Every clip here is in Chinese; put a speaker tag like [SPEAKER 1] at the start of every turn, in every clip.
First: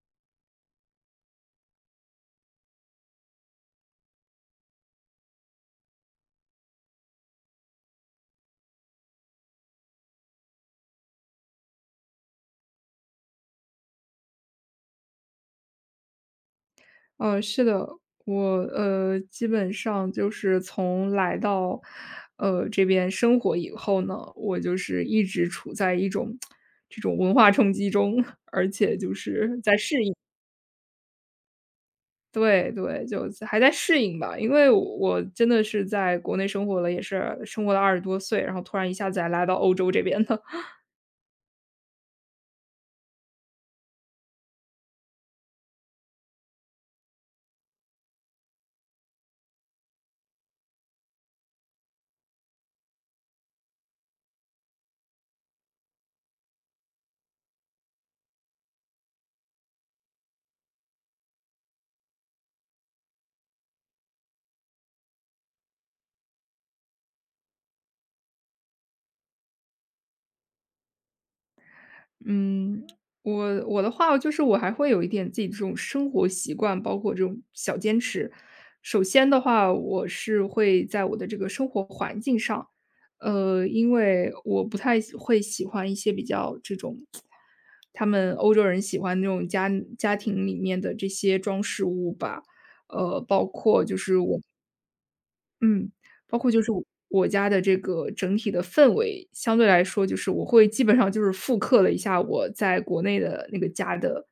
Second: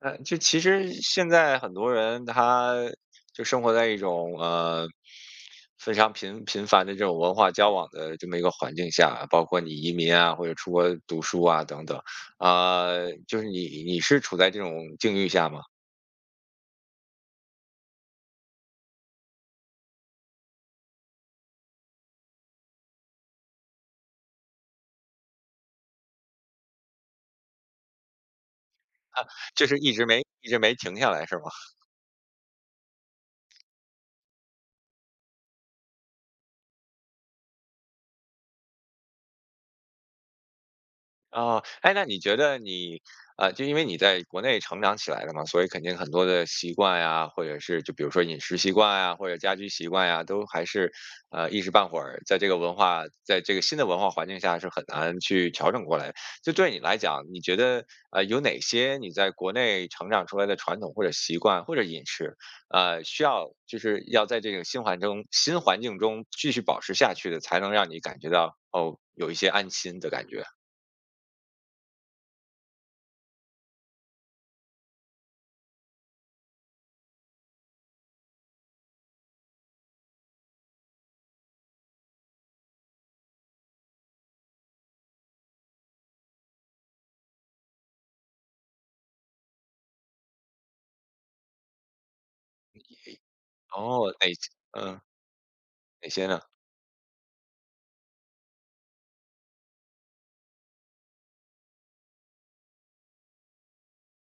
[SPEAKER 1] 就其实现在很多人他就生活在一种非常频繁的这种文化交往的这么一个环境下，包括你移民啊，或者出国读书啊等等，啊、就是你是处在这种境遇下吗？
[SPEAKER 2] 是的，我基本上就是从来到这边生活以后呢，我就是一直处在一种这种文化冲击中，而且就
[SPEAKER 1] 啊，
[SPEAKER 2] 是
[SPEAKER 1] 就
[SPEAKER 2] 在
[SPEAKER 1] 是一
[SPEAKER 2] 适
[SPEAKER 1] 直
[SPEAKER 2] 应。
[SPEAKER 1] 没一直没停下来是吗？
[SPEAKER 2] 对对，就还在适应吧，因为我真的是在国内生活了，也是生活了20多岁，然后突然一下子来到欧洲这边的。
[SPEAKER 1] 哦，哎，那你觉得你，就因为你在国内成长起来的嘛，所以肯定很多的习惯呀，或者是就比如说饮食习惯呀，或者家居习惯呀，都还是，一时半会儿在这个文化，在这个新的文化环境下是很难去调整过来的。就对你来讲，你觉得，有哪些你在国内成长出来的传统或者习惯或者饮食，需要就是要在这个新环境中继续保持下去的，才能让你感觉到哦，有一些安心的感觉？
[SPEAKER 2] 嗯，我的话就是我还会有一点自己这种生活习惯，包括这种小坚持。首先的话，我是会在我的这个生活环境上。因为我不太会喜欢一些比较这种，他们欧洲人喜欢那种家庭里面的这些装饰物吧。呃，包括就
[SPEAKER 1] 哦。
[SPEAKER 2] 是我
[SPEAKER 1] 嗯。
[SPEAKER 2] 嗯，
[SPEAKER 1] 哪些
[SPEAKER 2] 包
[SPEAKER 1] 呢？
[SPEAKER 2] 括就是我我家的这个整体的氛围，相对来说就是我会基本上就是复刻了一下我在国内的那个家的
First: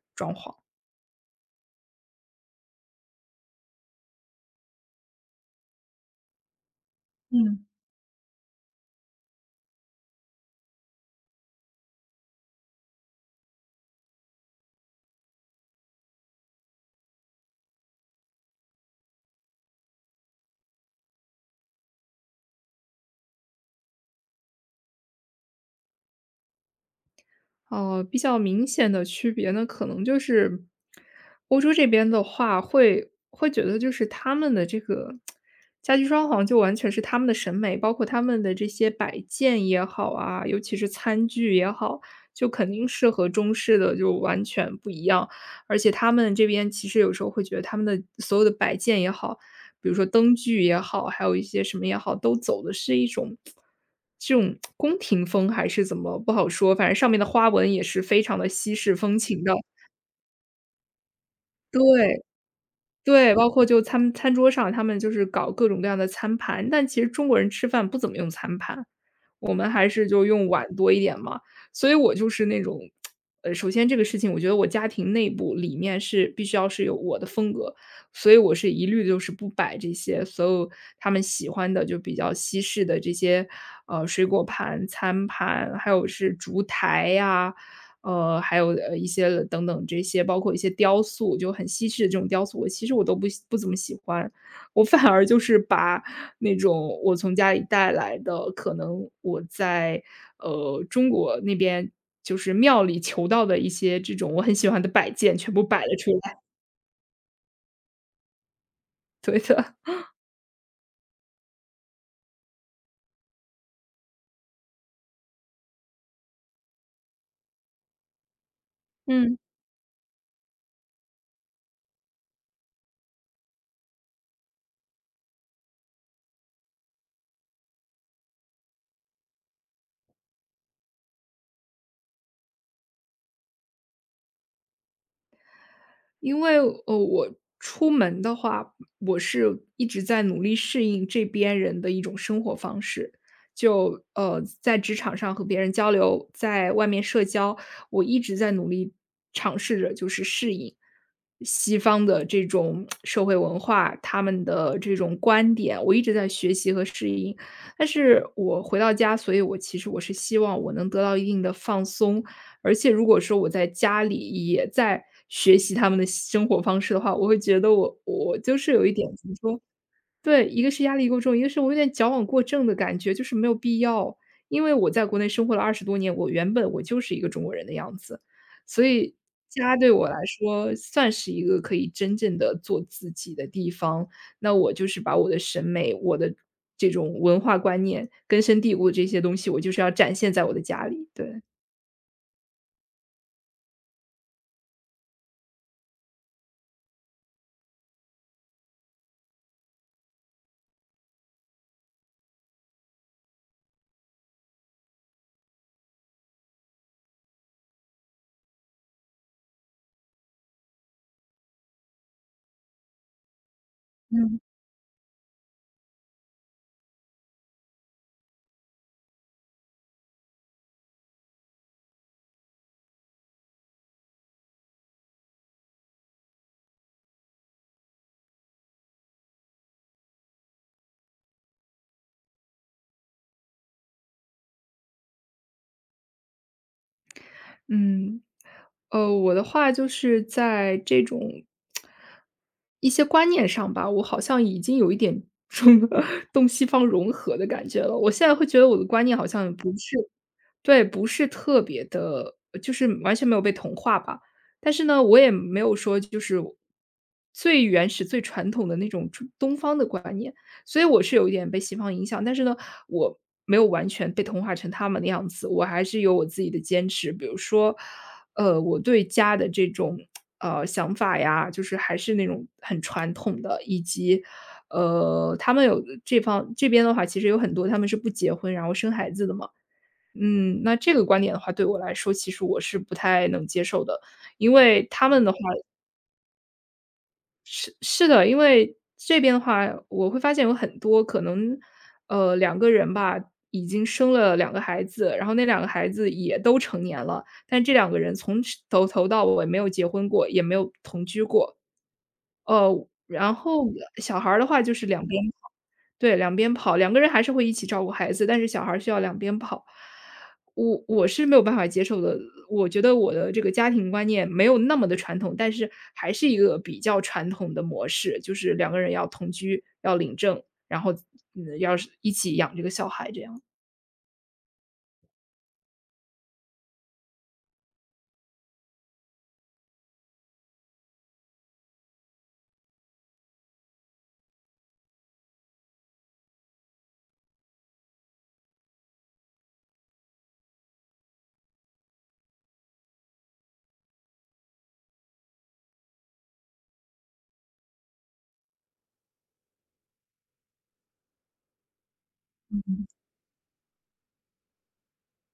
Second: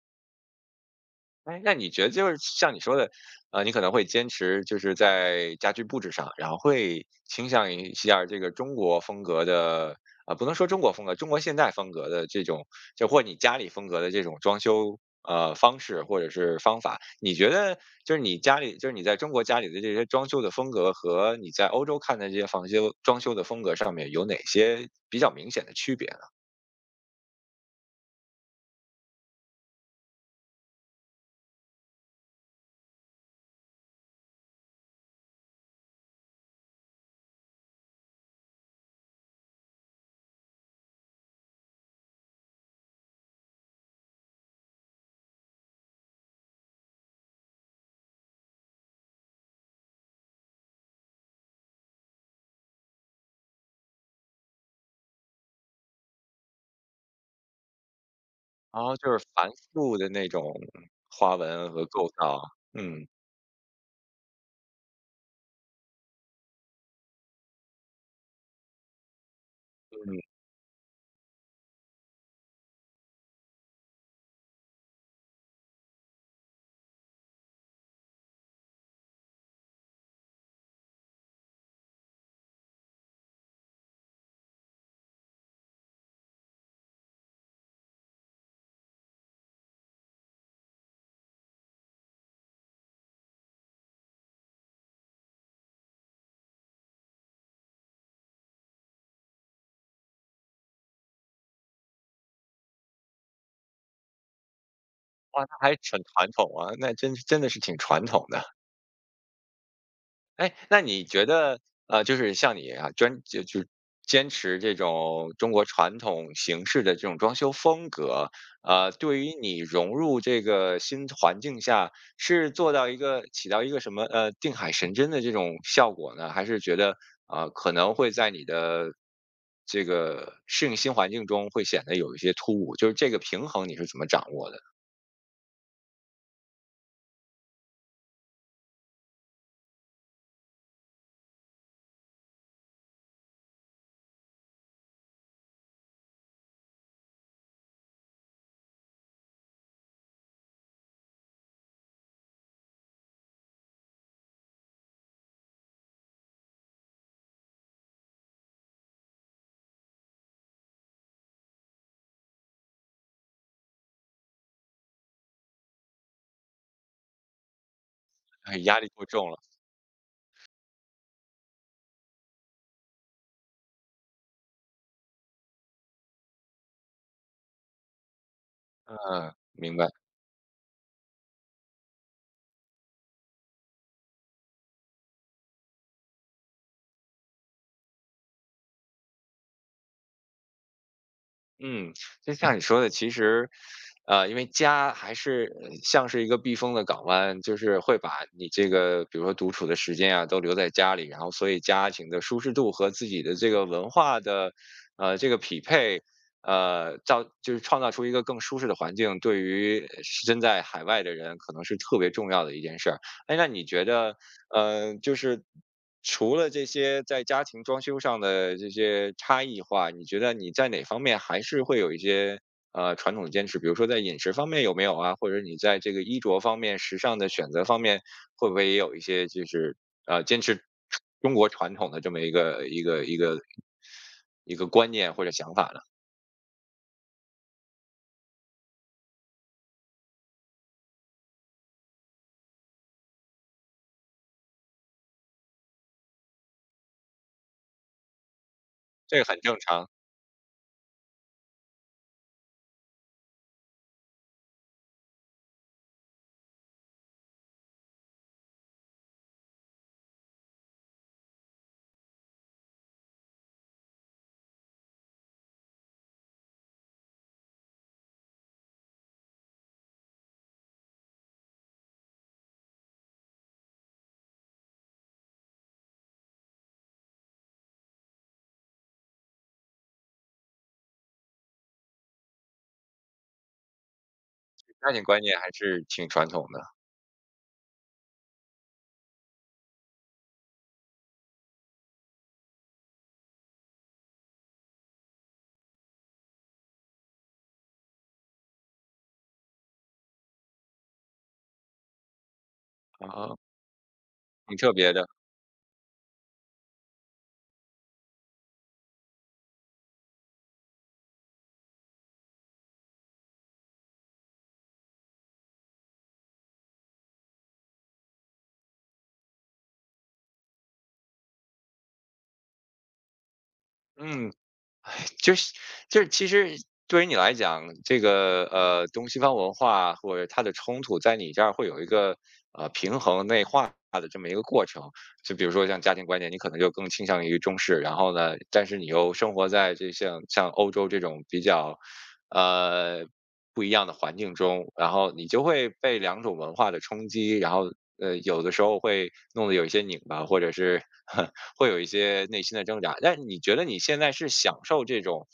[SPEAKER 1] 哎，那你觉得就是像你说的，你可能会坚持就是在家居布置上，然后会倾
[SPEAKER 2] 嗯。
[SPEAKER 1] 向于一下儿这个中国风格的。不能说中国风格，中国现代风格的这种，就或你家里风格的这种装修。方式或者是方法，你觉得就是你家里，就是你在中国家里的这些装修的风格和你在欧洲看的这些装修的风格上面有哪些比较明显的区别呢？
[SPEAKER 2] 比较明显的区别呢，可能就是欧洲这边的话会觉得就是他们的这个家居装潢就完全是他们的审美，包括他们的这些摆件也好啊，尤其是餐具也好，就肯定是和中式的就完全不一样。而且他们这边其实有时候会觉得他们的所有的摆件也好，比如说灯具也好，还有一些什么也好，都走的是一种这种宫廷风还是怎么不好说，反正上面的花纹也是非常的西
[SPEAKER 1] 然后
[SPEAKER 2] 式
[SPEAKER 1] 就
[SPEAKER 2] 风
[SPEAKER 1] 是
[SPEAKER 2] 情
[SPEAKER 1] 繁
[SPEAKER 2] 的。
[SPEAKER 1] 复的那种花纹和构
[SPEAKER 2] 对。
[SPEAKER 1] 造。嗯
[SPEAKER 2] 对，包括就餐桌上，他们就是搞各种各样的餐盘，但其实中国人吃饭不怎么用餐盘，我们还是
[SPEAKER 1] 嗯。
[SPEAKER 2] 就用碗多一点嘛。所以我就是那种。首先这个事情，我觉得我家庭内部里面是必须要是有我的风格，所以我是一律就是不摆这些所有他们喜欢的就比较西式的这些，水果盘、餐盘，还有是烛台呀、还有，一些等等这些，包括一些雕塑，就很西式的这种雕塑，我其实我都不怎么喜欢。我反而就是把那种我从家里带来的，可能我在，中国那边就是庙里求到的一些这种我很喜欢的摆件，
[SPEAKER 1] 哇，
[SPEAKER 2] 全
[SPEAKER 1] 它
[SPEAKER 2] 部
[SPEAKER 1] 还
[SPEAKER 2] 摆了
[SPEAKER 1] 很
[SPEAKER 2] 出
[SPEAKER 1] 传
[SPEAKER 2] 来，
[SPEAKER 1] 统啊，那真的是挺传统的。
[SPEAKER 2] 对的。
[SPEAKER 1] 哎，那你觉得，就是像你啊，就坚持这种中国传统形式的这种装修风格，对于
[SPEAKER 2] 嗯。
[SPEAKER 1] 你融入这个新环境下，是做到一个起到一个什么定海神针的这种效果呢？还是觉得可能会在你的这个适应新环境中会显得有一些突兀？就是这个平衡你是怎么掌握的？
[SPEAKER 2] 因为，我出门的话，我是一直在努力适应这边人的一种生活方式。就，在职场上和别人交流，在外面社交，我一直在努力尝试着就是适应西方的这种社会文化，他们的这种观点，我一直在学习和适应。但是我回到家，所以我其实是希望我能得到一定的放松，而且如果说我在家里也在学习他们的生活方式的话，我会觉得我
[SPEAKER 1] 哎，
[SPEAKER 2] 就是
[SPEAKER 1] 压
[SPEAKER 2] 有
[SPEAKER 1] 力
[SPEAKER 2] 一
[SPEAKER 1] 过
[SPEAKER 2] 点怎
[SPEAKER 1] 重
[SPEAKER 2] 么
[SPEAKER 1] 了。
[SPEAKER 2] 说。对，一个是压力过重，一个是我有点矫枉过正的感觉，就是没有必要。因为我在国内生活了20多年，我原本就是一个中国人的样子，所以
[SPEAKER 1] 嗯，明
[SPEAKER 2] 家
[SPEAKER 1] 白。
[SPEAKER 2] 对我来说算是一个可以真正的做自己的地方。那我就是把我的审美、我的这种文化观念根深蒂固的这些东西，我就是要展现在我的家里，对。
[SPEAKER 1] 嗯，就像你说的，其实，因为家还是像是一个避风的港湾，就是会把你这个，比如说独处的时间啊，都留在家里，然后所以家庭的舒适度和自己的这个文化的，这个匹配，造就是创造出一个更舒适的环境，对于身在海外的人可能是特别重要的一件事儿。哎，那你觉得？就是除了这些在家庭装修上的这些差异化，你觉得你在哪方面还是会有一些传统的坚持？比如说在饮食方面有没有啊？或者你在这个衣着方面、时尚的选择方面，会不会也有一些就是坚持中国传统的这么一个观念或者想法呢？
[SPEAKER 2] 嗯，我的话就是在这种一些观念上吧，我好像已经有一点 中东西方融合的感觉了。我现在会觉得我的观
[SPEAKER 1] 这
[SPEAKER 2] 念
[SPEAKER 1] 个
[SPEAKER 2] 好
[SPEAKER 1] 很
[SPEAKER 2] 像
[SPEAKER 1] 正
[SPEAKER 2] 不
[SPEAKER 1] 常。
[SPEAKER 2] 是，对，不是特别的，就是完全没有被同化吧。但是呢，我也没有说就是最原始、最传统的那种东方的观念。所以我是有一点被西方影响，但是呢，我没有完全被同化成他们的样子，我还是有我自己的坚持。比如说，我对家的这种想法呀，就是还是那种很传统的，以及他们有这边的话，其实有很多他们是不结婚然后生孩子的嘛。那这个观点的话，对我来说，其实我是不太能接受的，因为
[SPEAKER 1] 家庭
[SPEAKER 2] 他
[SPEAKER 1] 观
[SPEAKER 2] 们的
[SPEAKER 1] 念
[SPEAKER 2] 话。
[SPEAKER 1] 还是挺传统的
[SPEAKER 2] 是是的，因为这边的话，我会发现有很多可能，两个人吧，已经生了两个孩子，然后那两个孩子也都成年了，但这两个人从头到尾没有结婚过，也没有同居过。然
[SPEAKER 1] 啊。
[SPEAKER 2] 后小孩儿的
[SPEAKER 1] 挺
[SPEAKER 2] 话
[SPEAKER 1] 特
[SPEAKER 2] 就是
[SPEAKER 1] 别的。
[SPEAKER 2] 两边跑，对，两边跑，两个人还是会一起照顾孩子，但是小孩儿需要两边跑。我是没有办法接受的，我觉得我的这个家庭观念没有那么的传统，但是还是一个比较传统的模式，就是两个人要同居，要领证，然后要是一起养这个小孩这样。
[SPEAKER 1] 嗯，就是就是其实对于你来讲，这个东西方文化或者它的冲突，在你这儿会有一个呃化的这么一个过程。就比如说像家庭观念，你可能就更倾向于中式，然后呢，但是你又生活在这像欧洲这种比较，呃，不一样的环境中，然后你就会被两种文化的冲击，然后有的时候会弄得有一些拧巴，或者是 会有一些内心的挣扎。但你觉得你现在是享受这种，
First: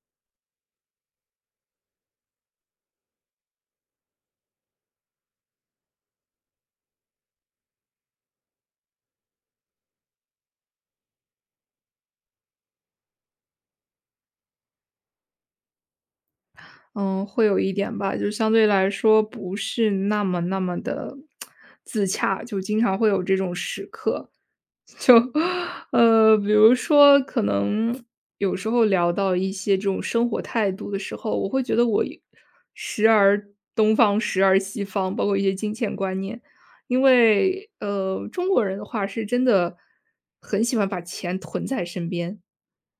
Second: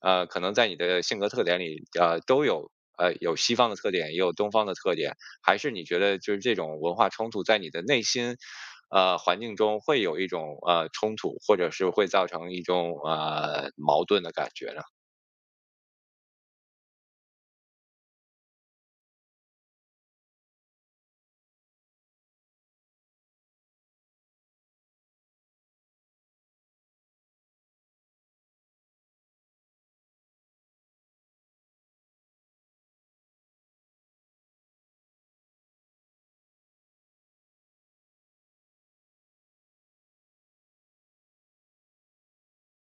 [SPEAKER 1] 可能在你的性格特点里，都有有西方的特点，也有东方的特点，还是你觉得就是这种文化冲突在你的内心，环境中会有一种冲突，或者是会造成一种矛盾的感觉呢？
[SPEAKER 2] 嗯，会有一点吧，就相对来说不是那么的 自洽，就经常会有这种时刻。就比如说可能有时候聊到一些这种生活态度的时候，我会觉得我时而东方，时而西方，包括一些金钱观念。因为中国人的话是真的很喜欢把钱囤在身边，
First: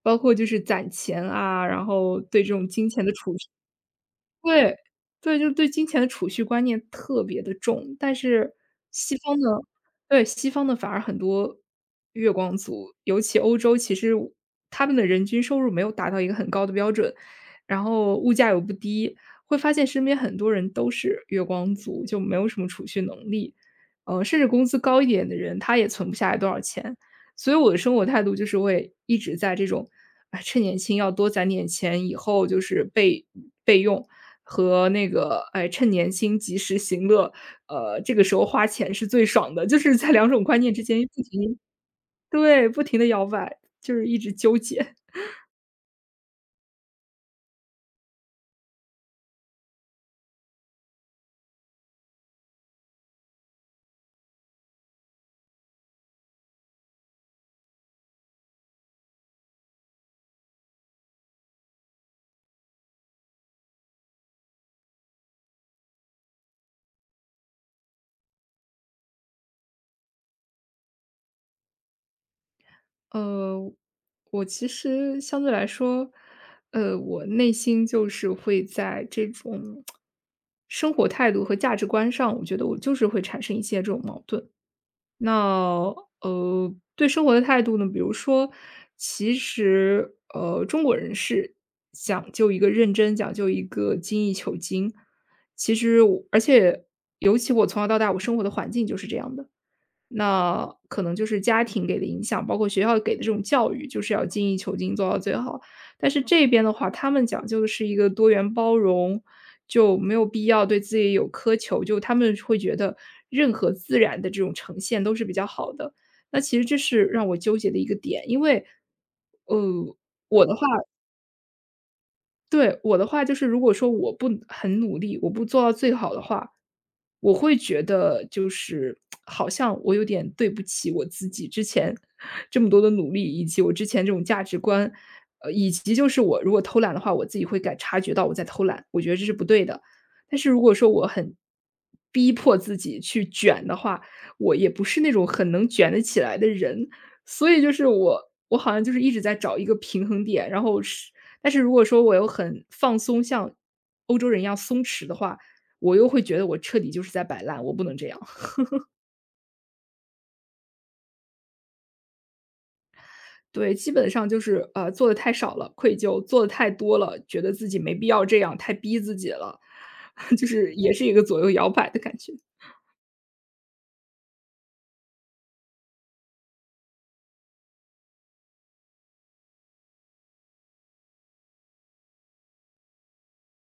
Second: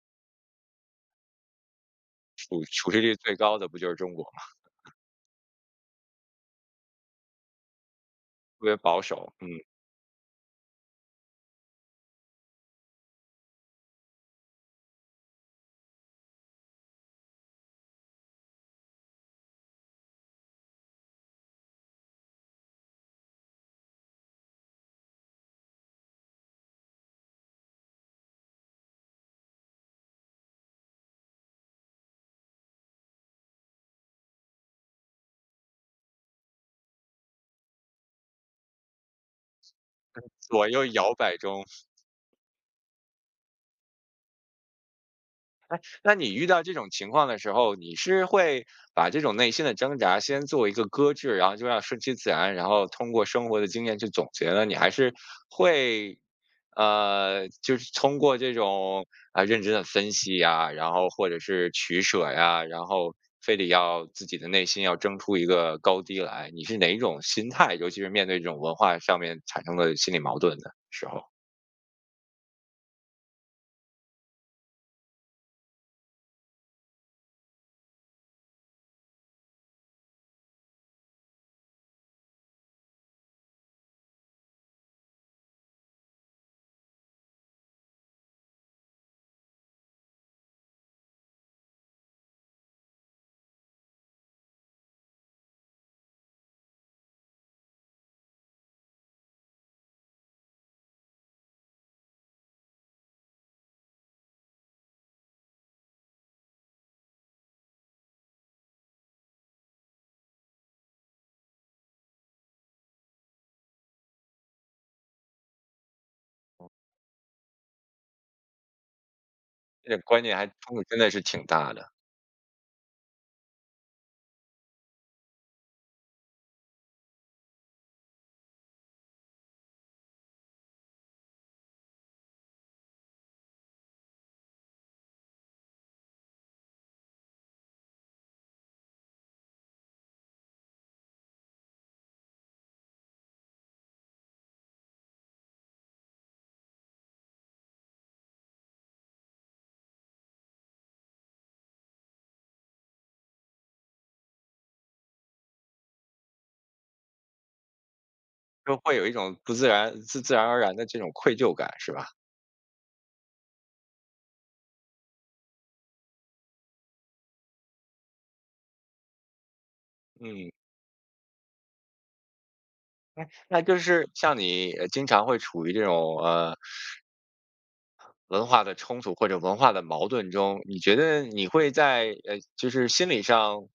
[SPEAKER 2] 包括就是攒钱啊，然后对这
[SPEAKER 1] 处
[SPEAKER 2] 种金
[SPEAKER 1] 蓄
[SPEAKER 2] 钱的
[SPEAKER 1] 率最
[SPEAKER 2] 储。
[SPEAKER 1] 高的不就是中国吗？
[SPEAKER 2] 对，对，就对金钱的储蓄观念特别的重，但是
[SPEAKER 1] 特别保
[SPEAKER 2] 西
[SPEAKER 1] 守。
[SPEAKER 2] 方
[SPEAKER 1] 嗯，
[SPEAKER 2] 的。对，西方的反而很多月光族，尤其欧洲，其实他们的人均收入没有达到一个很高的标准，然后物价又不低，会发现身边很多人都是月光族，就没有什么储蓄能力。甚至工资高一点的人，他也存不下来多少钱。所以我的生活态度就是会一直在这种，哎，趁年轻要多攒点钱，以后就是备用和那个，哎，趁年轻及时行乐，这个时候花钱是最爽的，就是在两种观
[SPEAKER 1] 左
[SPEAKER 2] 念之
[SPEAKER 1] 右
[SPEAKER 2] 间
[SPEAKER 1] 摇
[SPEAKER 2] 不
[SPEAKER 1] 摆
[SPEAKER 2] 停。
[SPEAKER 1] 中。
[SPEAKER 2] 对，不停地摇摆，就是一直纠结。
[SPEAKER 1] 那你遇到这种情况的时候，你是会把这种内心的挣扎先做一个搁置，然后就让顺其自然，然后通过生活的经验去总结呢？你还是会，就是通过这种认真的分析呀，然后或者是取舍呀，然后非得要自己的内心要争出一个高低来？你是哪一种心态？尤其是面对这种文化上面产生的心理矛盾的时候，
[SPEAKER 2] 呃，我其实相对来说，我内心就是会在这种生活态度和价值观上，我觉得我就是会产生一些这种矛盾。那对生活的态度呢，比如说，其实中国人是讲究一个认真，讲究一个精益求精。其实我而且尤其我从小到大，我生活的环境就是这样的。那可能就是家庭给的影响，包括学校给的这种教育，就是要精益求精，做到最好。但是这边的话，他们讲究的是一个多元包容，就没有必要对自己有苛求，就他们会觉得任何自然的这种呈现都是比较好的。那其实这是让我纠结的一个点，因为，呃，
[SPEAKER 1] 这个观念还
[SPEAKER 2] 我的话。
[SPEAKER 1] 冲突真的是挺大的。
[SPEAKER 2] 对，我的话就是，如果说我不很努力，我不做到最好的话，我会觉得就是好像我有点对不起我自己之前这么多的努力，以及我之前这种价值观，以及就是我如果偷懒的话，我自己会察觉到我在偷懒，我觉得这是不对的。但是如果说我很逼迫自己去卷的话，我也不是那种很能卷得起来的人，所以就是我好像就是一直在找一个平衡点，但是如果说我又很放松，像欧洲人一样松弛的话，我又会觉得我彻底就是在摆烂，我不能这样。
[SPEAKER 1] 就会有一种不自然自自然而然的这种愧疚感，是吧？
[SPEAKER 2] 对，基本上就是，做的太少了，愧疚；做的太多了，觉得自己没必要这样，太逼自己了。就
[SPEAKER 1] 嗯，
[SPEAKER 2] 是也是一个左右摇摆的感觉。
[SPEAKER 1] 那就是像你，经常会处于这种，文化的冲突或者文化的矛盾中，你觉得你会在，就是心理上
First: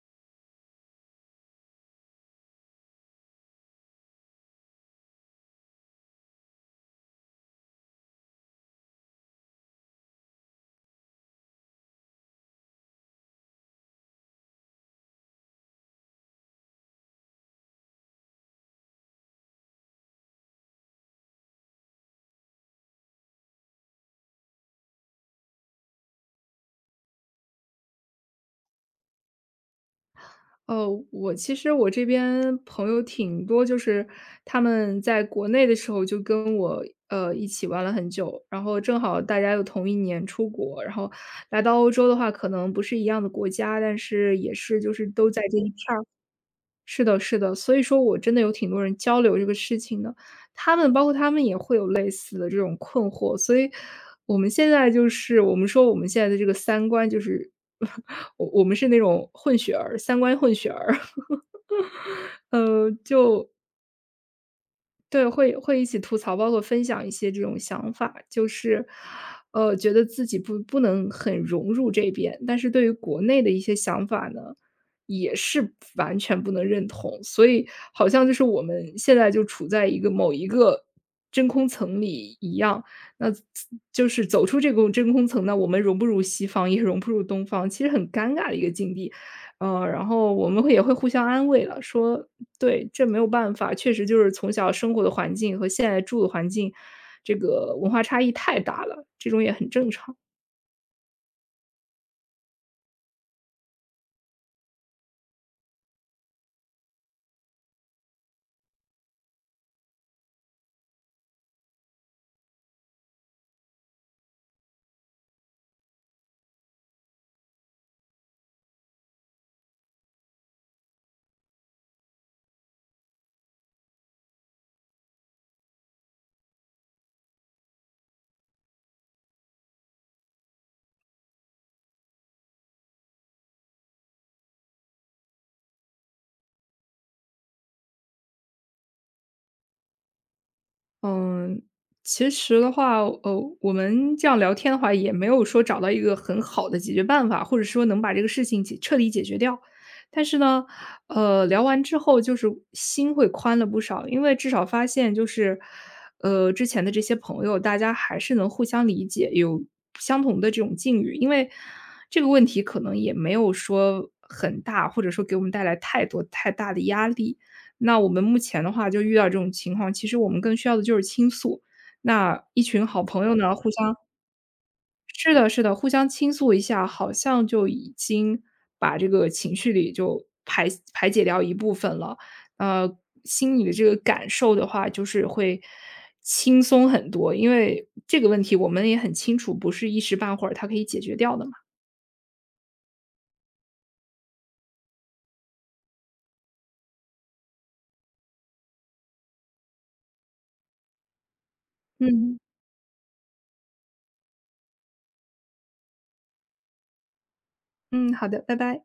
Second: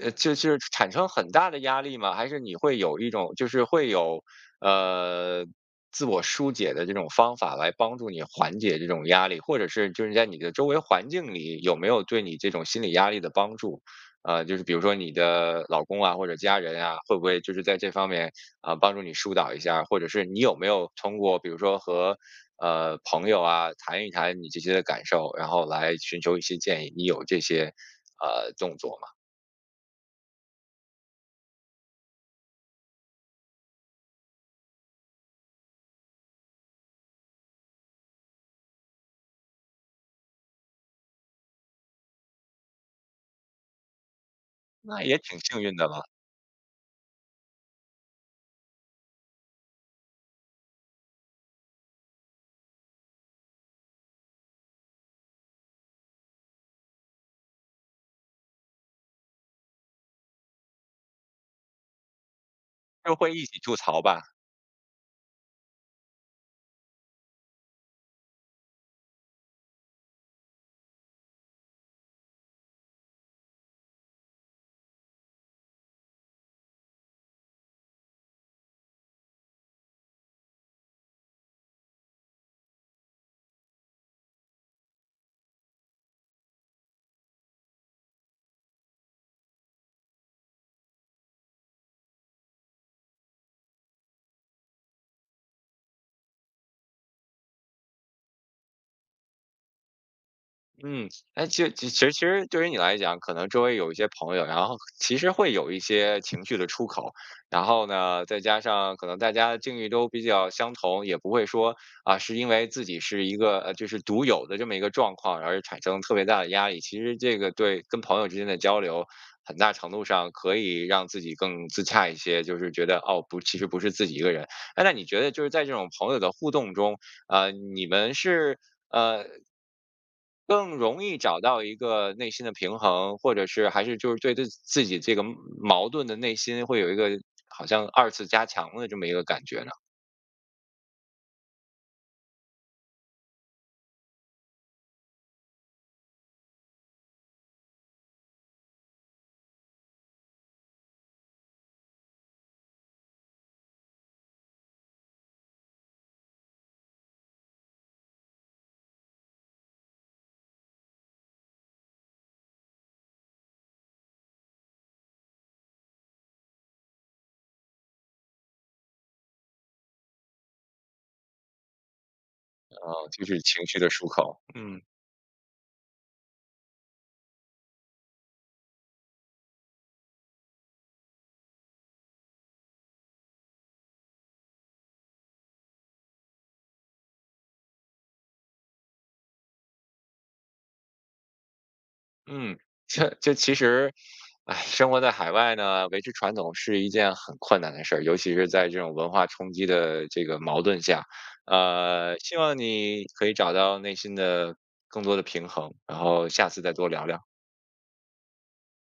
[SPEAKER 1] 就是产生很大的压力吗？还是你会有一种就是会有呃自我疏解的这种方法来帮助你缓解这种压力，或者是就是在你的周围环境里有没有对你这种心理压力的帮助？就是比如说你的老公啊或者家人啊，会不会就是在这方面帮助你疏导一下？或者是你有没有通过比如说和朋友啊谈一谈你这些的感受，然后来寻求一些建议？你有这些动作吗？
[SPEAKER 2] 哦，其实我这边朋友挺多，就是他们在国内的时候就跟我一起玩了很久，然后正好大家又同一年出国，然后来到欧洲的话，可能不是一样的国家，但是也是就
[SPEAKER 1] 那
[SPEAKER 2] 是
[SPEAKER 1] 也
[SPEAKER 2] 都
[SPEAKER 1] 挺
[SPEAKER 2] 在这
[SPEAKER 1] 幸
[SPEAKER 2] 一
[SPEAKER 1] 运的
[SPEAKER 2] 片
[SPEAKER 1] 了。
[SPEAKER 2] 儿。是的，是的，所以说我真的有挺多人交流这个事情的，包括他们也会有类似的这种困惑，所以我们说我们现在的这个三观就是 我们是那种混血儿，三观混血儿，呃，
[SPEAKER 1] 就会一
[SPEAKER 2] 就
[SPEAKER 1] 起吐槽吧。
[SPEAKER 2] 对，会一起吐槽，包括分享一些这种想法，就是，觉得自己不能很融入这边，但是对于国内的一些想法呢，也是完全不能认同，所以好像就是我们现在就处在某一个真空层里一样，那就是走出这个真空层呢，我们融不入西方，也融不入东方，其实很尴尬的一个境地。然后我们也会互相安慰了，说对，这没有办法，确实就是从小生活的环境和现在住的环境，这个文化差异太大了，这种也很正常。
[SPEAKER 1] 嗯，哎，其实对于你来讲，可能周围有一些朋友，然后其实会有一些情绪的出口，然后呢，再加上可能大家的境遇都比较相同，也不会说啊，是因为自己是一个就是独有的这么一个状况，而产生特别大的压力。其实这个对跟朋友之间的交流，很大程度上可以让自己更自洽一些，就是觉得哦，不，其实不是自己一个人。哎，那你觉得就是在这种朋友的互动中，你们是？呃，更容易找到一个内心的平衡，或者是还是就是对自己这个矛盾的内心会有一个好像二次加强的这么一个感觉呢？
[SPEAKER 2] 嗯，其实的话，我们这样聊天的话，也没有说找到一个很好的解决办法，或者说能把这个事情彻底解决掉。但是呢，聊完之后就是心会宽了不少，因为至少发现就是，之前的这些朋友，大家还是能互相理解，有相同的这种境遇，因为这个问题可能也没有说很大，或者说给我们带来太多太大的压力。那我们目前的话就遇到这种情况，其实我们更需要的就是倾诉。那一群好
[SPEAKER 1] 哦，就
[SPEAKER 2] 朋友
[SPEAKER 1] 是
[SPEAKER 2] 呢，
[SPEAKER 1] 情
[SPEAKER 2] 互
[SPEAKER 1] 绪的
[SPEAKER 2] 相。
[SPEAKER 1] 出口。嗯
[SPEAKER 2] 是的，是的，互相倾诉一下，好像就已经把这个情绪里就排解掉一部分了。呃，心里的这个感受的话，就是会轻松很多，因为这个问题我们也很清楚，不是一时半会儿它可以解决掉的嘛。
[SPEAKER 1] 嗯，这其实，哎，生活在海外呢，维持传统是一件很困难的事儿，尤其是在这种文化冲击的这个矛盾下。希
[SPEAKER 2] 嗯
[SPEAKER 1] 望你可以找到内心的更多的平衡，然后下次再多聊聊。
[SPEAKER 2] 嗯，好的，拜拜。